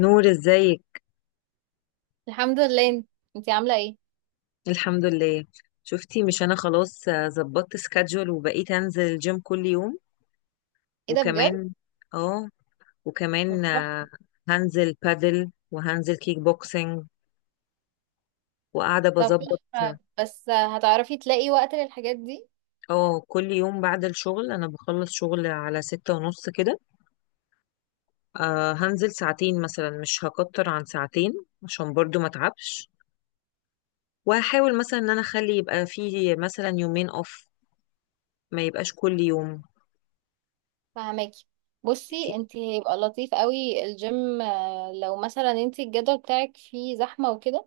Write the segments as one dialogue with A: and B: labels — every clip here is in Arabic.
A: نور ازيك؟
B: الحمد لله. انتي عاملة ايه؟
A: الحمد لله. شفتي مش انا خلاص ظبطت سكادجول وبقيت انزل الجيم كل يوم
B: ايه ده بجد؟
A: وكمان. اه،
B: طب
A: وكمان
B: تحفة.
A: هنزل بادل وهنزل كيك بوكسينج وقاعدة
B: طب
A: بظبط.
B: تحفة، بس هتعرفي تلاقي وقت للحاجات دي؟
A: اه، كل يوم بعد الشغل انا بخلص شغل على 6:30 كده. آه، هنزل ساعتين مثلا، مش هكتر عن ساعتين عشان برضو ما اتعبش. وهحاول مثلا ان انا اخلي يبقى فيه مثلا يومين اوف، ما يبقاش كل يوم.
B: فهماكي. بصي، انتي هيبقى لطيف قوي الجيم، لو مثلا انتي الجدول بتاعك فيه زحمة وكده،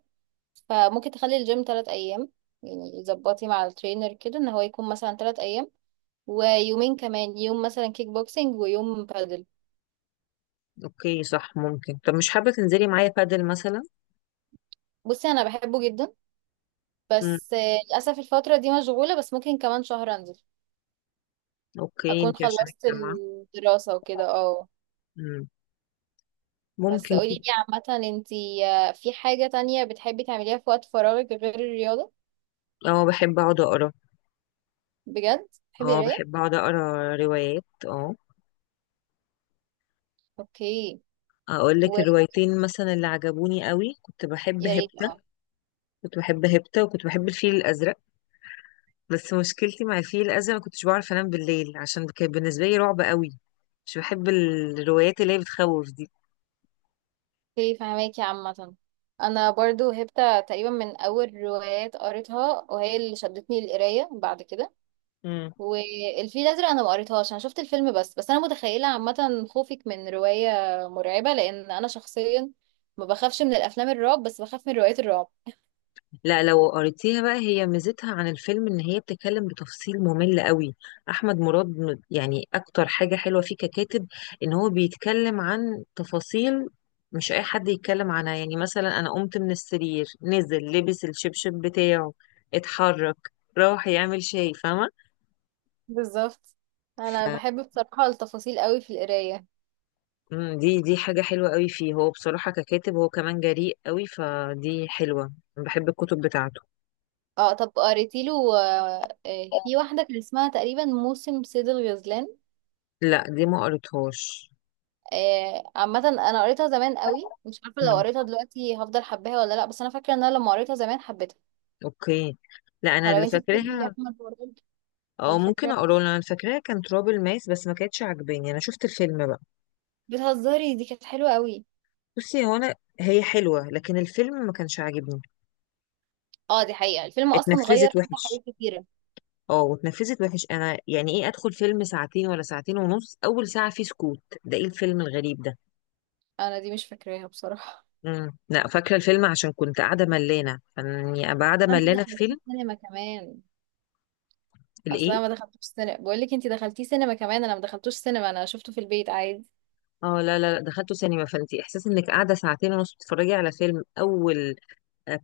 B: فممكن تخلي الجيم 3 ايام. يعني يظبطي مع الترينر كده ان هو يكون مثلا 3 ايام، ويومين كمان، يوم مثلا كيك بوكسينج ويوم بادل.
A: اوكي صح، ممكن. طب مش حابة تنزلي معايا بادل مثلا؟
B: بصي، انا بحبه جدا،
A: امم،
B: بس للأسف الفترة دي مشغولة، بس ممكن كمان شهر انزل
A: اوكي
B: اكون
A: انتي عشان
B: خلصت
A: الجامعة.
B: الدراسة وكده، اه.
A: امم،
B: بس
A: ممكن
B: قولي
A: كده.
B: لي، عامة انتي، في حاجة تانية بتحبي تعمليها في وقت فراغك غير الرياضة؟
A: اه، بحب اقعد اقرا.
B: بجد بتحبي
A: اه،
B: القراية؟
A: بحب اقعد اقرا روايات. اه،
B: اوكي.
A: اقول لك
B: ويا
A: الروايتين مثلا اللي عجبوني قوي؟ كنت بحب
B: ريت،
A: هبتة،
B: اه.
A: كنت بحب هبتة وكنت بحب الفيل الازرق. بس مشكلتي مع الفيل الازرق، ما كنتش بعرف انام بالليل عشان كان بالنسبة لي رعب قوي. مش بحب الروايات اللي هي بتخوف دي.
B: اوكي، فهماكي. عامة انا برضو هبت تقريبا من اول روايات قريتها، وهي اللي شدتني للقراية بعد كده. والفيل الازرق انا ما قريتهاش، انا شفت الفيلم بس. بس انا متخيلة عامة خوفك من رواية مرعبة، لان انا شخصيا ما بخافش من الافلام الرعب، بس بخاف من روايات الرعب.
A: لا، لو قريتيها بقى هي ميزتها عن الفيلم ان هي بتتكلم بتفصيل ممل قوي. احمد مراد يعني اكتر حاجة حلوة فيه ككاتب ان هو بيتكلم عن تفاصيل مش اي حد يتكلم عنها. يعني مثلا انا قمت من السرير، نزل لبس الشبشب بتاعه، اتحرك، راح يعمل شاي، فاهمة.
B: بالظبط. انا
A: ف-
B: بحب بصراحة التفاصيل قوي في القراية.
A: دي حاجة حلوة قوي فيه. هو بصراحة ككاتب، هو كمان جريء قوي فدي حلوة. أنا بحب الكتب بتاعته.
B: اه، طب قريتي له؟ في واحدة كان اسمها تقريبا موسم صيد الغزلان.
A: لا دي ما قريتهاش.
B: عامة انا قريتها زمان قوي، مش عارفة لو
A: مم.
B: قريتها دلوقتي هفضل حباها ولا لا، بس انا فاكرة ان انا لما قريتها زمان حبيتها.
A: اوكي. لا انا
B: فلو
A: اللي
B: انتي بتحبي يا
A: فاكراها.
B: احمد برضه.
A: او
B: اللي
A: ممكن
B: فاكرة
A: اقوله لك. انا فاكراها كان تراب الماس بس ما كانتش عاجباني، انا شفت الفيلم بقى.
B: بتهزري دي كانت حلوة قوي.
A: بصي هو انا، هي حلوه لكن الفيلم ما كانش عاجبني،
B: اه، دي حقيقة الفيلم اصلا غير
A: اتنفذت
B: فيها
A: وحش.
B: حاجات كتيرة.
A: اه، واتنفذت وحش. انا يعني ايه ادخل فيلم ساعتين ولا ساعتين ونص، اول ساعه فيه سكوت؟ ده ايه الفيلم الغريب ده؟
B: انا دي مش فاكراها بصراحة.
A: امم، لا فاكره الفيلم عشان كنت قاعده ملانه. يعني ابقى قاعده
B: انت
A: ملانه في
B: دخلتي
A: فيلم؟
B: السينما كمان؟ اصل
A: الايه؟
B: انا ما دخلتوش سينما، بقول لك انت دخلتيه سينما كمان، انا ما دخلتوش سينما، انا شفته في البيت عادي.
A: اه لا لا لا، دخلته سينما، فانت احساس انك قاعده ساعتين ونص بتتفرجي على فيلم، اول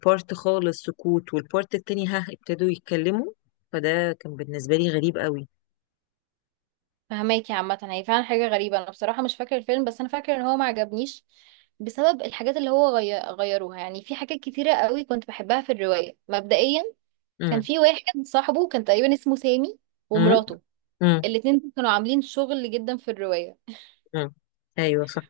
A: بارت خالص سكوت والبارت التاني ها ابتدوا يتكلموا. فده كان بالنسبة لي غريب قوي.
B: فهماكي عامه، هي فعلا حاجه غريبه، انا بصراحه مش فاكره الفيلم، بس انا فاكره ان هو ما عجبنيش بسبب الحاجات اللي هو غيروها. يعني في حاجات كتيره قوي كنت بحبها في الروايه مبدئيا. كان
A: امم.
B: في واحد صاحبه كان تقريبا اسمه سامي،
A: امم.
B: ومراته.
A: امم.
B: الاتنين دول كانوا عاملين شغل جدا في الروايه.
A: امم. ايوه صح.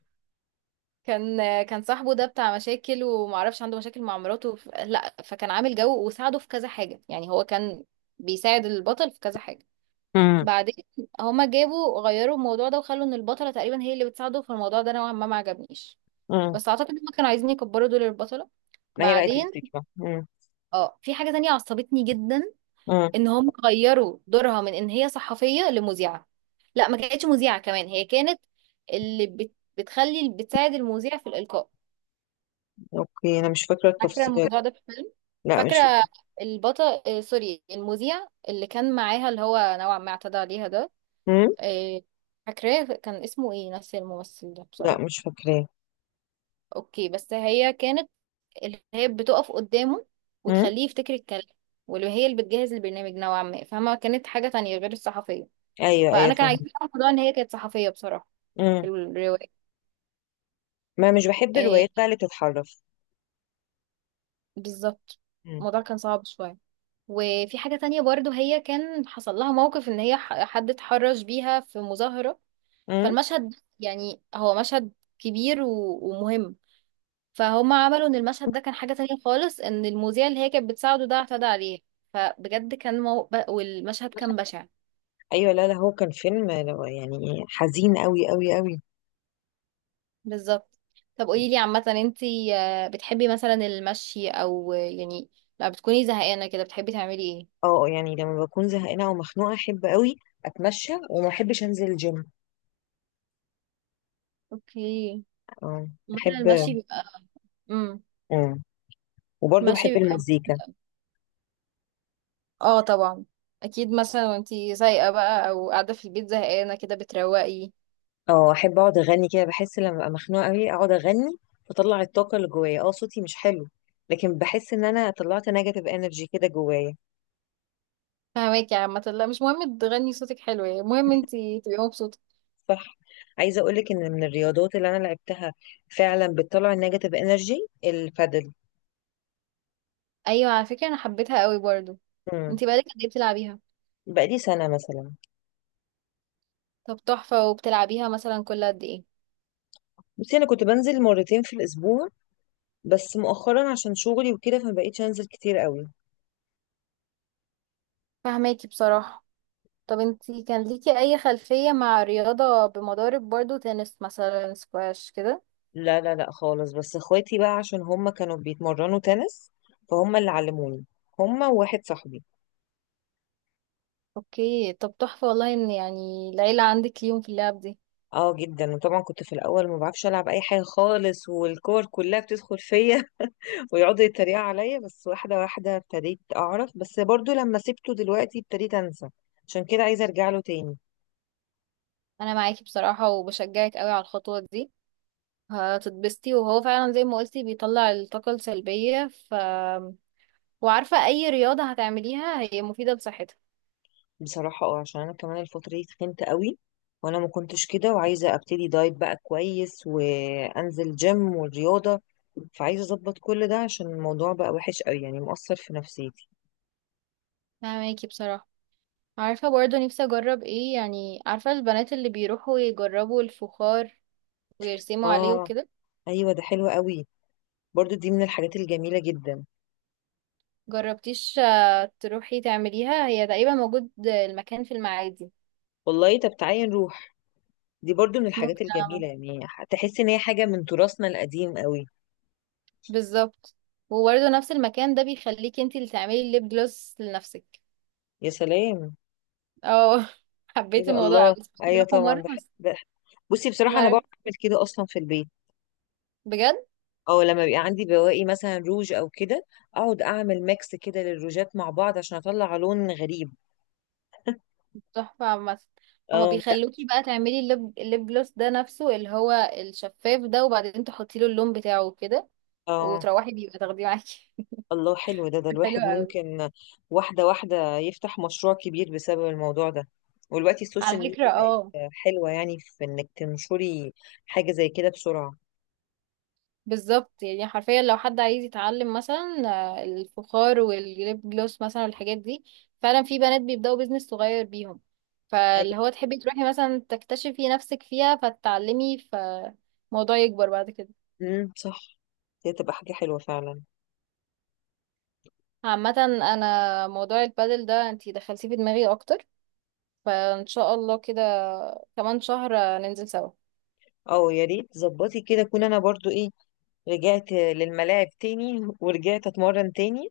B: كان كان صاحبه ده بتاع مشاكل ومعرفش، عنده مشاكل مع مراته، لا، فكان عامل جو وساعده في كذا حاجه، يعني هو كان بيساعد البطل في كذا حاجه.
A: امم.
B: بعدين هما جابوا غيروا الموضوع ده وخلوا ان البطله تقريبا هي اللي بتساعده في الموضوع ده، نوعا ما ما عجبنيش،
A: امم.
B: بس اعتقد هما كانوا عايزين يكبروا دور البطله.
A: ما هي بقى دي
B: بعدين،
A: الفكرة. امم.
B: اه، في حاجه تانية عصبتني جدا،
A: امم.
B: ان هم غيروا دورها من ان هي صحفيه لمذيعه. لا، ما كانتش مذيعه كمان، هي كانت بتخلي، بتساعد المذيع في الالقاء.
A: اوكي انا مش فاكرة
B: فاكره
A: التفصيلات.
B: الموضوع ده في الفيلم؟
A: لا مش
B: فاكره
A: فاكرة.
B: البطل، سوري، المذيع اللي كان معاها اللي هو نوعا ما اعتدى عليها ده.
A: امم.
B: إيه، فاكراه كان اسمه ايه، نفس الممثل ده
A: لا
B: بصراحة؟
A: مش فاكراه.
B: اوكي، بس هي كانت اللي هي بتقف قدامه
A: امم.
B: وتخليه يفتكر الكلام، واللي هي اللي بتجهز البرنامج نوعا ما، فما كانت حاجة تانية غير الصحفية.
A: ايوه ايوه
B: فأنا كان
A: فاهمة.
B: عاجبني أوي الموضوع، إن هي كانت صحفية بصراحة،
A: امم.
B: في الرواية.
A: ما مش بحب الروايات
B: إيه،
A: بقى اللي بتتحرف.
B: بالظبط.
A: امم.
B: الموضوع كان صعب شوية. وفي حاجة تانية برضو، هي كان حصل لها موقف إن هي حد اتحرش بيها في مظاهرة.
A: امم.
B: فالمشهد، يعني هو مشهد كبير ومهم. فهم عملوا ان المشهد ده كان حاجة تانية خالص، ان المذيع اللي هي كانت بتساعده ده اعتدى عليه. فبجد كان والمشهد كان بشع.
A: ايوه لا لا، هو كان فيلم يعني حزين قوي قوي قوي.
B: بالظبط. طب قولي لي عامة، انتي بتحبي مثلا المشي او، يعني لما بتكوني زهقانة كده بتحبي تعملي ايه؟
A: اه، يعني لما بكون زهقانة او مخنوقة، احب قوي اتمشى وما احبش انزل الجيم.
B: اوكي،
A: اه،
B: مثلا
A: احب.
B: المشي بيبقى. امم.
A: اه، وبرضه بحب
B: المشي بيبقى،
A: المزيكا.
B: اه، طبعا. اكيد، مثلا وانتي سايقة بقى او قاعدة في البيت زهقانة كده بتروقي.
A: اه، احب اقعد اغني كده. بحس لما ابقى مخنوقه قوي اقعد اغني، بطلع الطاقه اللي جوايا. اه، صوتي مش حلو لكن بحس ان انا طلعت نيجاتيف انرجي كده جوايا.
B: فهماكي يا عامة. لا، مش مهم تغني صوتك حلو، يعني المهم انتي تبقي مبسوطة.
A: صح. عايزه اقول لك ان من الرياضات اللي انا لعبتها فعلا بتطلع النيجاتيف انرجي، البادل.
B: ايوه، على فكرة انا حبيتها قوي برضو.
A: امم.
B: انتي بقالك قد ايه بتلعبيها؟
A: بقالي سنه مثلا.
B: طب تحفة، وبتلعبيها مثلا كل قد ايه؟
A: بصي انا كنت بنزل مرتين في الاسبوع، بس مؤخرا عشان شغلي وكده فما بقيتش انزل كتير قوي.
B: فهماكي بصراحة. طب انتي كان ليكي اي خلفية مع رياضة بمضارب برضو؟ تنس مثلا، سكواش كده؟
A: لا لا لا خالص، بس اخواتي بقى عشان هم كانوا بيتمرنوا تنس فهم اللي علموني، هم وواحد صاحبي.
B: اوكي، طب تحفة، والله ان يعني العيلة عندك ليهم في اللعب دي.
A: اه جدا. وطبعا كنت في الاول ما بعرفش العب اي حاجه خالص والكور كلها بتدخل فيا ويقعدوا يتريقوا عليا، بس واحده واحده ابتديت اعرف. بس برضو لما سبته دلوقتي ابتديت انسى، عشان كده عايزه ارجع له تاني.
B: انا معاكي بصراحة، وبشجعك قوي على الخطوة دي. هتتبسطي، وهو فعلا زي ما قلتي بيطلع الطاقة السلبية، وعارفة اي رياضة هتعمليها هي مفيدة لصحتك.
A: بصراحة اه، عشان انا كمان الفترة دي تخنت قوي، وانا ما كنتش كده، وعايزة ابتدي دايت بقى كويس وانزل جيم والرياضة. فعايزة اظبط كل ده، عشان الموضوع بقى وحش قوي، يعني مؤثر في نفسيتي.
B: فهماكي بصراحة. عارفة برضه نفسي أجرب ايه، يعني عارفة البنات اللي بيروحوا يجربوا الفخار ويرسموا عليه
A: اه.
B: وكده؟
A: ايوه ده حلو قوي، برضو دي من الحاجات الجميلة جدا.
B: جربتيش تروحي تعمليها؟ هي تقريبا موجود المكان في المعادي.
A: والله، طب تعالي نروح، دي برضو من الحاجات
B: ممكن أعمل.
A: الجميلة يعني. تحس ان هي حاجة من تراثنا القديم قوي.
B: بالظبط. وبرضه نفس المكان ده بيخليكي انتي اللي تعملي الليب جلوس لنفسك.
A: يا سلام.
B: اه،
A: ايه
B: حبيت
A: ده،
B: الموضوع اوي.
A: الله. ايوه
B: راحوا
A: طبعا
B: مرة
A: ده,
B: بس؟
A: ده بصي بصراحة
B: ما
A: انا بعرف
B: عرفت،
A: اعمل كده اصلا في البيت،
B: بجد؟
A: او لما بيبقى عندي بواقي مثلا روج او كده اقعد اعمل ميكس كده للروجات مع بعض عشان اطلع لون غريب.
B: تحفة عامة. هما
A: اه. لا.
B: بيخلوكي بقى تعملي الليب جلوس ده نفسه اللي هو الشفاف ده، وبعدين تحطي له اللون بتاعه كده،
A: اه.
B: وتروحي بيبقى تاخديه معاكي.
A: الله حلو ده.
B: حلو
A: الواحد
B: قوي.
A: ممكن واحده واحده يفتح مشروع كبير بسبب الموضوع ده. ودلوقتي
B: على
A: السوشيال
B: فكرة،
A: ميديا بقت
B: اه.
A: حلوه، يعني في انك تنشري حاجه زي كده بسرعه.
B: بالظبط، يعني حرفيا لو حد عايز يتعلم مثلا الفخار والليب جلوس مثلا والحاجات دي، فعلا في بنات بيبدأوا بيزنس صغير بيهم،
A: ايوه.
B: فاللي هو تحبي تروحي مثلا تكتشفي نفسك فيها فتتعلمي، فالموضوع يكبر بعد كده.
A: صح، دي تبقى حاجه حلوه فعلا.
B: عامة انا موضوع البادل ده انتي دخلتيه في دماغي اكتر، فان شاء الله كده كمان شهر ننزل سوا.
A: اه يا ريت ظبطي كده، اكون انا برضو ايه، رجعت للملاعب تاني ورجعت اتمرن تاني.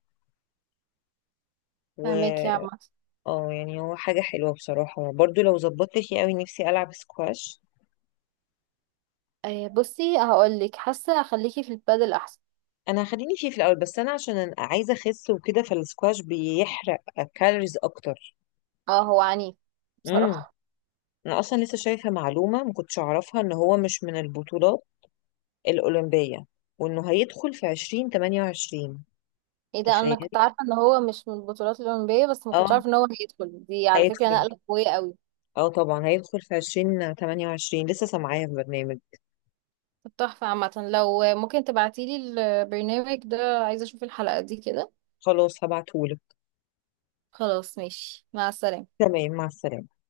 A: و
B: فهماك يا عم.
A: اه، يعني هو حاجة حلوة بصراحة. برضو لو ظبطت فيه قوي، نفسي ألعب سكواش.
B: بصي هقولك، حاسة اخليكي في البادل احسن.
A: أنا هخليني فيه في الأول، بس أنا عشان أنا عايزة أخس وكده، فالسكواش بيحرق كالوريز أكتر.
B: اه، هو عنيف
A: امم.
B: بصراحة.
A: أنا أصلا لسه شايفة معلومة ما كنتش أعرفها، إن هو مش من البطولات الأولمبية وإنه هيدخل في 2028.
B: ايه ده، انا
A: تخيلي.
B: كنت عارفة ان هو مش من البطولات الأولمبية، بس ما كنتش
A: اه
B: عارفة ان هو هيدخل. دي على فكرة
A: هيدخل.
B: نقلة قوية قوي.
A: اه طبعا هيدخل في 2028، لسه سامعاها في برنامج.
B: طب تحفة عامة، لو ممكن تبعتيلي البرنامج ده، عايزة اشوف الحلقة دي كده.
A: خلاص هبعتهولك.
B: خلاص، ماشي، مع السلامة.
A: تمام، مع السلامة.